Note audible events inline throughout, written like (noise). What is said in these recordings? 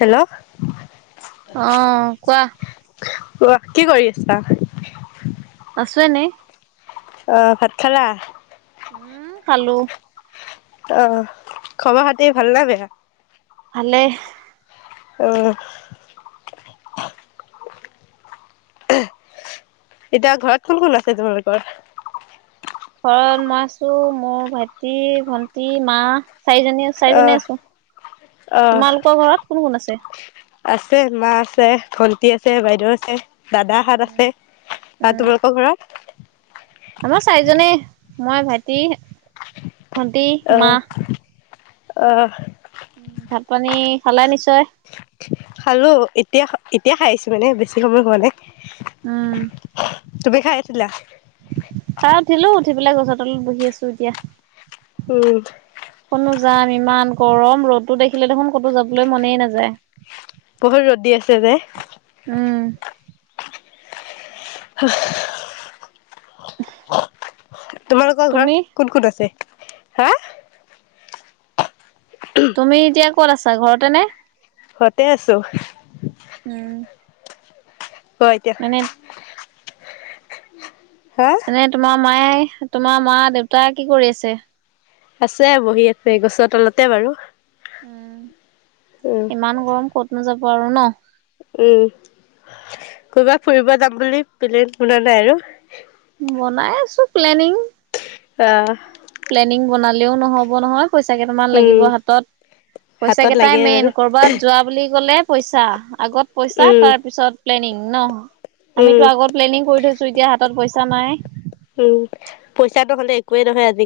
Hello অঁ কোৱা? কি কৰি আছা? আছো এনেই। আহঁ ভাত খালা? উম খালো। আঁহ খবৰ- খাতি ভাল না বেয়া? ভালে। উম। এতিয়া ঘৰত কোন কোন আছে তোমালোকৰ? ঘৰত মই আছো, মোৰ ভাইটি, ভন্টি, মা। চাৰিজনী আহ -চাৰিজনী আছো। আহ, তোমালোকৰ ঘৰত কোন কোন আছে আছে মা আছে। ভণ্টি আছে, বাইদেউ আছে, দাদ হাত আছে উম বা তোমালোকৰ ঘৰত? আমাৰ চাৰিজনে মই, ভাইটি, ভন্টি, মা। অঁ। উম ভাত- পানী খালে নিশ্চয়! খালো, এতিয়া এতিয়া খাইছো মানে বেছি সময় হোৱা নাই। উম। তুমি খাই উঠিলা? খাই উঠিলো, উঠি পেলাই গছৰ তলত বহি আছো এতিয়া। উম। কনো যাম ইমান গৰম ৰ'দো দেখিলে দেখোন ক'তো যাবলৈ মনে নাযায়। বহুত ৰ'দ দি আছে যে। উম। উফ। (inaudible) তোমালোকৰ তুমি ঘৰত কোন ক'ত আছে হা? তুমি এতিয়া ক'ত আছা ঘৰতে নে? ঘৰতে আছো। উম ক এতিয়া? মানে হা এনে তোমাৰ মায়ে, তোমাৰ মা- দেউতাই কি কৰি আছে? আছে বহি আছে গছৰ তলতে বাৰু। উম', উম ইমান গৰম কত নোযাব আৰু ন? উম ক'বা ফুৰিব যাম বুলি পেলেন শুনা নাই আৰু। বনাই আছো প্লেনিং। আহ। প্লেনিং বনালেও নহ'ব নহয়। পইচা কেইটামান উম লাগিব হাতত, পইচা হাতত কেইটাই লাগে মেইন বাৰু কৰবাত যোৱা বুলি ক'লে পইচা, আগত পইচা উম তাৰ পিছত প্লেনিং ন। উম আমিতো আগত প্লেনিং কৰি থৈছো, এতিয়া হাতত পইচা নাই। সেইটো হ'লে একোৱে নহয় আজি।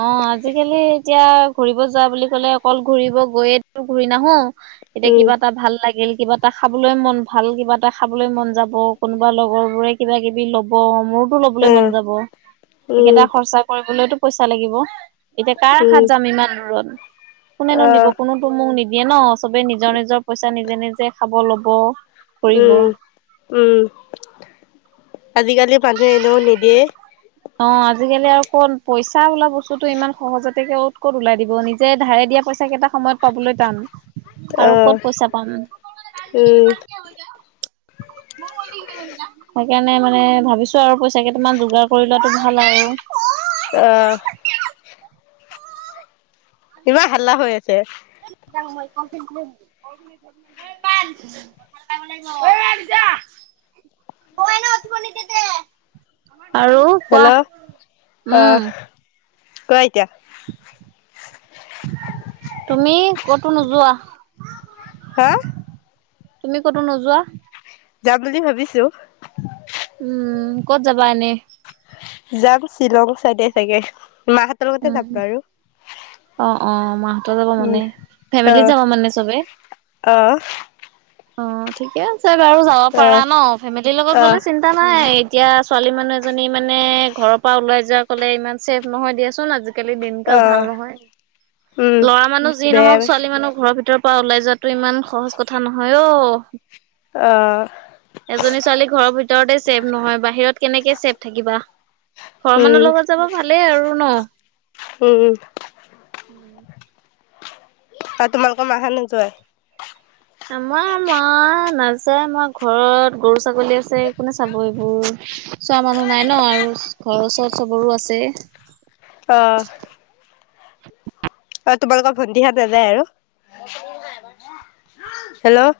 অ আজিকালি এতিয়া ঘুৰিব যোৱা বুলি কলে অকল ঘূৰিব গৈয়েতো ঘূৰি নাহো। এতিয়া উম কিবা এটা ভাল লাগিল। কিবা এটা খাবলৈ মন ভাল কিবা এটা খাবলৈ মন যাব, কোনোবা লগৰবোৰে কিব -কিবি ল'ব মোৰ লবলৈ মন আহ যাব, উম সেইকেইটা খৰচা কৰিবলৈতো পইচা লাগিব। এতিয়া কাৰ উম আশাত যাম ইমান দূৰত, কোনেনো দিব আহ কোনোতো মোক নিদি দিয়ে ন চবে নিজৰ নিজৰ পইচা নিজে নিজে খাব ল'ব কৰিব উম, উম। আজিকালি মানুহ এন নিদিয়ে। অ', আজিকালি আৰু কত পইচা ওলা বস্তুতটো ইমান সহজতে ক'ত-ক'ত ওলাই দিব নিজে ধাৰে দি তি পইচা কেইটা সময়ত পাবলৈ টান আৰু আহ ক'ত পইচা পাম? (inaudible) সেইকাৰণে মানে ভাবিছো আৰু পইচা কেইটামান যোগাৰ কৰি লোৱাাতটো ভাল আৰু। অ'। ইমান হাল্লা হৈ আছে? (unintelligible) ব ন অথিব ন তেতে আৰু কোৱা? হেল্ল' উম'। কুৱা এতিয়া। তুমি ক'তো নোযোৱা? হা তুমি ক'তো নোযোৱা? যাম বুলি ভাবিছো। উম', ক'ত যাবা এনে? যাম শ্বিলং চাইডে চাগে, মাহাহতৰ লগতে যাম বাৰু। অ'-অ', মাহঁতৰ যাব উম মানে। ফেমিলি আহ যাব মানে চবে? আহ অ', ঠিকে আছে বাৰু যাব আহ পাৰা ন, ফেমিলিৰ লগত গলে চিন্তা নাই। এতিয়া ছোৱালী মানুহ এজনী মানে ঘৰৰ পৰা ওলাই যোৱা ক'লে ইমান চছেফ নহয় দিয়াচোন আজি আজিকালি দিনকাল ভাল নহয়। উম লৰা মানুহ যি নহওক বেৰ ছোৱালী মানুহ ঘৰৰ ভিতৰৰ পৰা ওলাই যোৱাাতটো ইমান সহজ কথা নহয় অ। আহ এজনী ছোৱালী ঘৰৰ ভিতৰতে চছেভ নহয় বাহিৰত কেনেকে চেফ থাকিবা ঘৰৰ মানুহৰ উম লগত যাব ভালেই আৰু ন? উম'। উম'। আৰু তোমালোকৰ মহে নযোৱায়? মাৰ মা নাযায় মই ঘৰত গৰু ছাগলী আছে কোনে চাব এইবোৰ? চোৱা মানুহ নাই ন আৰু ঘৰৰ ওচৰত চবৰো আছে। অ'। অ', তোমালোকৰ ভন্টিহত নাযায় আৰু? হেল্ল'?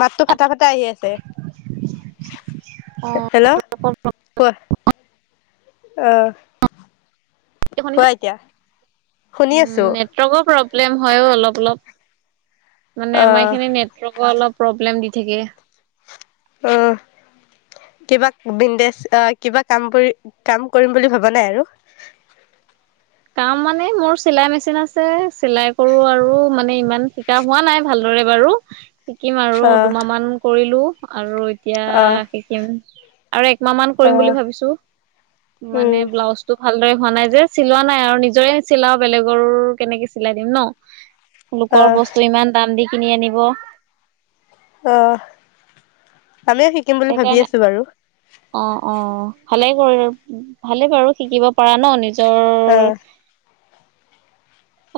মাতো ফাটা-ফাটা আহি আছে। হেল্ল', কোৱা? অহ এ‌ হুনিলা শুনি (inaudible) আছো উম নেটৱৰ্কৰ প্ৰব্লেম হয় অহ অলপ -অলপ। মানে আমাৰ এই আহ খিনি নেটৱৰ্ক অলপ প্ৰব্লেম দি থাকে। অ'। কিবা বিন্দেজ কিবা কাম কৰি কাম কৰিম বুলি ভবা নাই আৰু? (inaudible) কাম মানে মোৰ চিলাই মেচিন আছে চিলাই কৰো আৰু মানে ইমান শিকা হোৱা নাই ভালদৰে বাৰ বাৰু শিকিম আৰু আহ দুমাহ মান কৰিলো। আৰু এতিয়া আহ শিকিম আৰু একমাহ মান কৰিম আহ বুলি ভাবিছো। মানে উম ব্লাউজ টো ভালদৰে হোৱা নাই যে চিলোৱা নাই আৰু নিজৰে চিলাও বেলেগৰ কেনেকে চিলাই দিম ন? লোকৰ আহ বস্তু ইমান দাম দি কিনি আনিব। অ'। সেইকাৰণে অ'- অ', ভালেই ভালে বাৰু শিকিব পৰাাৰ ন নিজৰ আহ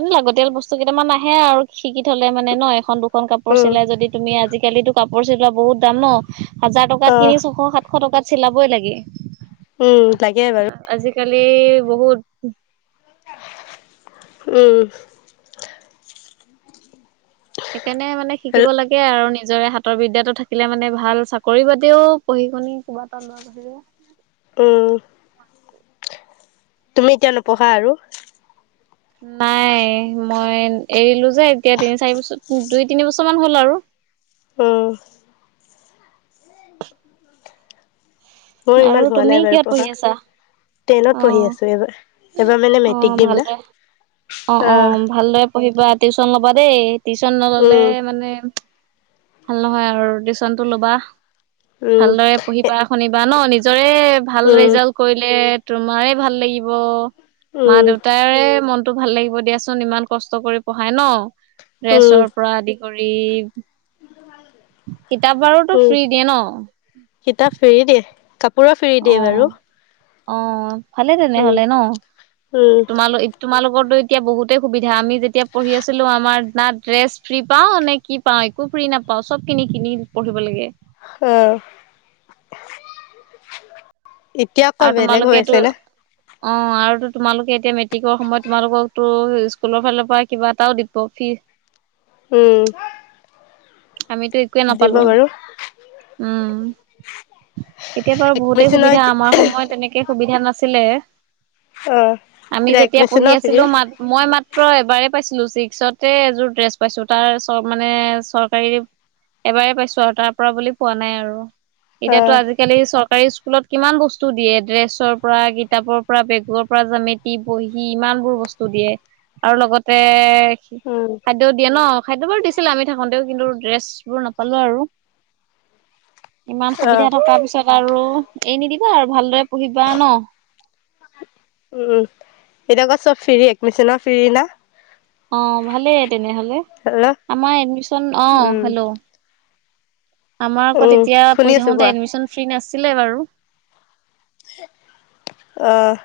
মে লাগতিয়াল বস্তু কেইটামান আহে আৰু শিকি থলে মানে ন এখন দুখন কাপোৰ উম চিলাই যদি তুমি আজি কালিতো কাপোৰ চিলোৱা বহুত দাম ন? হাজাৰ টকাত আহ কিনি ছশ সাতশ টকাত চিলাবই লাগে। উম', লাগে বাৰু। কালি বহুত উম সেইকাৰণে মানে শিকিব হেল্ল' লাগে আৰু নিজৰে হাতৰ বিদ্যাটো থাকিলে মানে ভাল চাকৰি বাদেও পঢ়ি -শুনি কিবা এটা (unintelligible) উম তুমি এতিয়া নপঢ়া আৰু? নাই মই এৰিলো যে এতিয়া তিনি -চাৰি বছৰ দুই -তিনি বছৰ মান হ'ল আৰু। উম মোৰ আৰু ইমান হোৱা তুমি নাই বাৰু কিহত পঢ়ি পঢ়া। আছা টেনত অ পঢ়ি আছো এইবাৰ এবাৰ মানে অ মেট্ৰিক দিম না। ভালদৰে অ', - অ', ভালদৰে পঢ়িবা টিউচন ল'বা দেই টিউচন ন'ললে উম, মানে ভাল নহয় আৰু টিউচন টো ল'বা উম, ভালদৰে পঢ়িবা শুনিবা ন' নি এ ভাল উম, ৰিজাল্ট কৰিলে তোমাৰে ভাল লাগিব মা উম, দেউতাৰে মন টো ভাল লাগিব দিয়াচোন ইমান কষ্ট কৰি পঢ়াই ন' উম, ড্ৰেছৰ পৰা আদি কৰি কিতাপ বাৰুতো উম, ফ্ৰী দিয়ে ন'? পুৰা ফ্ৰী অ দিয়ে বাৰো অ', ভালে তেনেহলে ন', উম, তোমালোক- তোমালোকৰ দ এতিয়া বহুতেই সুবিধা আমি যেতিয়া পঢ়ি আছিলোঁ আমাৰ না ড্ৰেছ ফ্ৰী পাওঁ নে কি পাওঁ একো ফ্ৰী নাপাওঁ। পাওঁ চব কিনি -কিনি পঢ়িব লাগে। অহ এতিয়া আকৌ বেলেগ হৈ আছেনে অহ, আৰুো তোমালোকে এতিয়া মেট্ৰিকৰ সময়ত তোমালোকক তো স্কুলৰ ফালৰ পৰা কিবা এটাও দিব ফ্ৰী। উম আমিতো একোৱেই দিব নাপালো। বাৰু। উম এতিয়া বাৰু এক বহুতেই মেচিনৰ অ', সুবিধা আমাৰ সময়ত তেনেকে সুবিধা নাছিল ছিলে (inaudible) আমি এতিয়া এক যেতিয়া পঢ়ি মেচিনৰ ফ্ৰী। আছিলো ম- মই মাত্ৰ এবাৰে পাইছিলো ছিক্সতে এযোৰ ড্ৰেছ পাইছো তাৰ চত মানে চত (unintelligible) এবাৰ পাইছো আৰু তাৰ পৰা বুলি পোৱা নাই আৰু এতিয়াতো অ', আজিকালি চৰকাৰী স্কুলত কিমান বস্তু দিয়ে ড্ৰেছৰ পৰা কিতাপৰ পৰা বেগৰ পৰা জামেটি বহি ইমানবোৰ ব বস্তু দিয়ে আৰু লগতে উম, খাদ্য দিয়ে ন' খাদ্য বাৰু দিছিল আমি থাকোতেও কিন্তু ড্ৰেছ বোৰ নাপালো আৰু (inaudible) ইমান অ', সুবিধা থকাৰ পিছত আৰু এ নিদিবা আৰু ভালদৰে পঢ়িবা ন উম, এতিয়া ক চব ফ্ৰী এডমিচনৰ ফ্ৰী না অহ, ভালেই তেনেহলে হেল্ল'? আমাৰ এডমিচন অ' উম, হেল্ল', আমাৰ আক উম, তেতিয়া শুনি পঢ়ি আছো থাকোতে কোৱা। এডমিচন ফ্ৰী নাছিলে বাৰু। (inaudible) অহ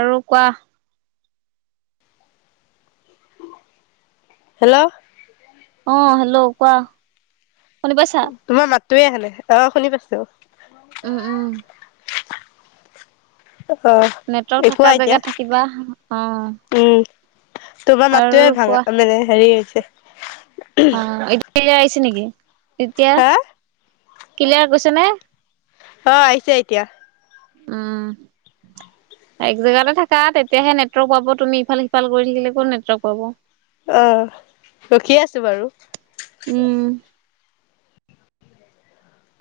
আৰু কোৱা? হেল্ল', অহ, হেল্ল' কোৱা? শুনি পাইছা তোমাৰ মাতটোৱে আহা নাই অহ শুনি পাইছো। উম- উম নেটৱৰ্ক কোৱা থকা এতিয়া জেগাত থাকিবা অ', উম, তোমাৰ মাত টো আৰু ভাঙা মানে হেৰি হৈছে অহ, (unintelligible) আহিছে নেকি? তেতিয়া হা কিলিয়াৰ কৈছ নে? অহ, আহিছে এতিয়া। উম এক জেগাতে থাকা তেতিয়াহে নেটৱৰ্ক পাব তুমি ইফাল -সিফাল কৰি থাকিলে ক' ত নেটৱৰ্ক পাব। অহ, ৰখি আছো বাৰু। উম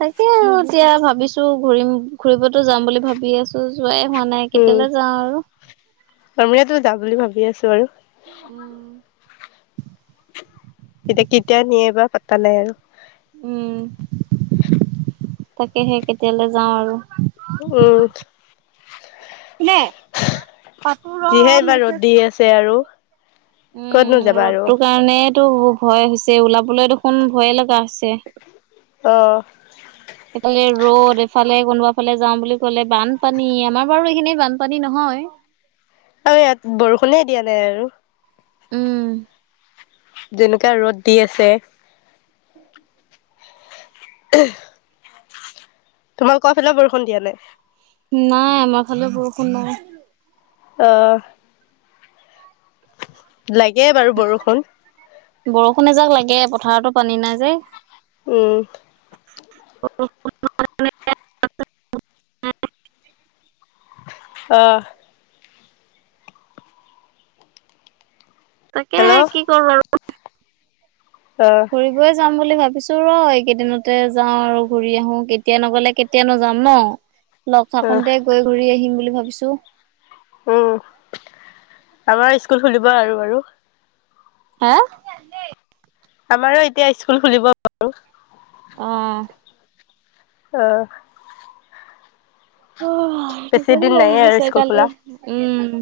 তাকে আৰু এতিয়া ভাবিছো ঘুৰিম ঘুৰিবতো যাম বুলি ভাবি আছো যোৱাই হোৱা নাই কেতিয়ালৈ যাওঁ আৰু অমীয়াতো যাম বুলি ভাবি আছো আৰু উম এতিয়া কেতিয়া নিয়ে বা পাতা নাই আৰু উম তাকেহে কেতিয়ালৈ যাওঁ আৰু উম, কোনে প ৰ যিহে ইমান মেছেজ ৰ'দ দি আছে আৰু ক'তনো উম যাবা আৰু ৰ'দটোৰ কাৰণে টো ভয় হৈছে ওলাবলৈ দেখোন ভয়ে লগা হৈছে অ এইফালে ৰ'দ এফালে কোনোবা ফালে যাওঁ বুলি ক'লে বানপানী আমাৰ বাৰু এইখিনি বানপানী নহয় আৰু ইয়াত বৰষুণে দিয়া নাই আৰু উম যেনেকোৱা ৰ'দ দি আছে উ তোমালক ফালো বৰষুণ দিয়া নাই নাই আমাৰ ফালো বৰষুণ নাই অহ লাগে বাৰু বৰষুণ বৰষুণ এজাক লাগে পথাৰতো পানী নাই যে উম (unintelligible) অহ তাকে হেল্ল' সে কি কৰো আৰু আহ ফুৰিব যাম বুলি ভাবি ভাবিছো ৰ এইকেইদিনতে যাও আৰু ঘূৰি আহো কেতিয়া নগলে কেতিয়ানো যাম ন লগ আহ থাকোতে গৈ ঘূৰি আহিম বুলি ভাবিছো উম আমাৰ স্কুল খুলিব আৰু বাৰু হা আমাৰো এতিয়া স্কুল খুলিব বাৰু অ। অ অহ', টোপনি লাগি নাইয়ে আৰু গৈছে স্কুল কালি, খোলা উম।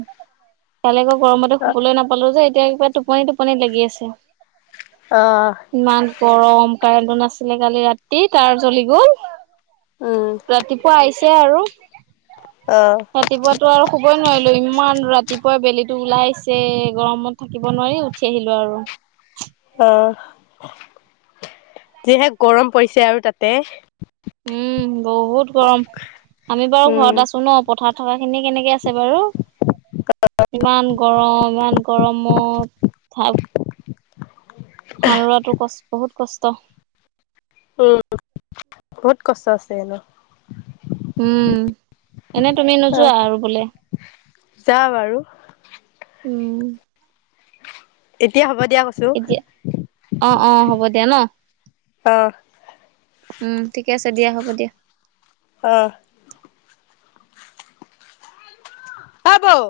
কালি আকৌ গৰমতে শুবলৈ নাপালো যে, এতিয়া কিবা টোপনি-টোপনি লাগি আছে। আহ ইমান গৰম, কাৰ অ নাছিলে কালি ৰাতি তাৰ জ্বলি গ'ল উম ৰাতিপুৱা আহিছে আৰু আহ ৰাতিপুৱাটো আৰু শুবই নোৱাৰি ইমান ৰাতিপুৱাই বেলিটো ওলাইছে গৰমত থাকিব নোৱাৰি উঠি আহিলো আৰু অ যিহে গৰম পৰিছে আৰু তাতে উম বহুত গৰম আমি বাৰু উম ঘৰত আছো ন পথাৰ থকা খিনি কেনেকে আছে বাৰু ইমান গৰম ইমান গৰমত ধাপ হালোৱাটো কষ্ট বহুত কষ্ট উম বহুত কষ্ট আছে হেনো উম এনে তুমি অ নোযোৱা আৰু বোলে যা বাৰু উম এতিয়া হ'ব দিয়া কৈছো এতিয়া অ অ হ'ব দিয়া ন অ উম ঠিকে আছে দিয়া হ'ব দিয়া অহ অহ বৌ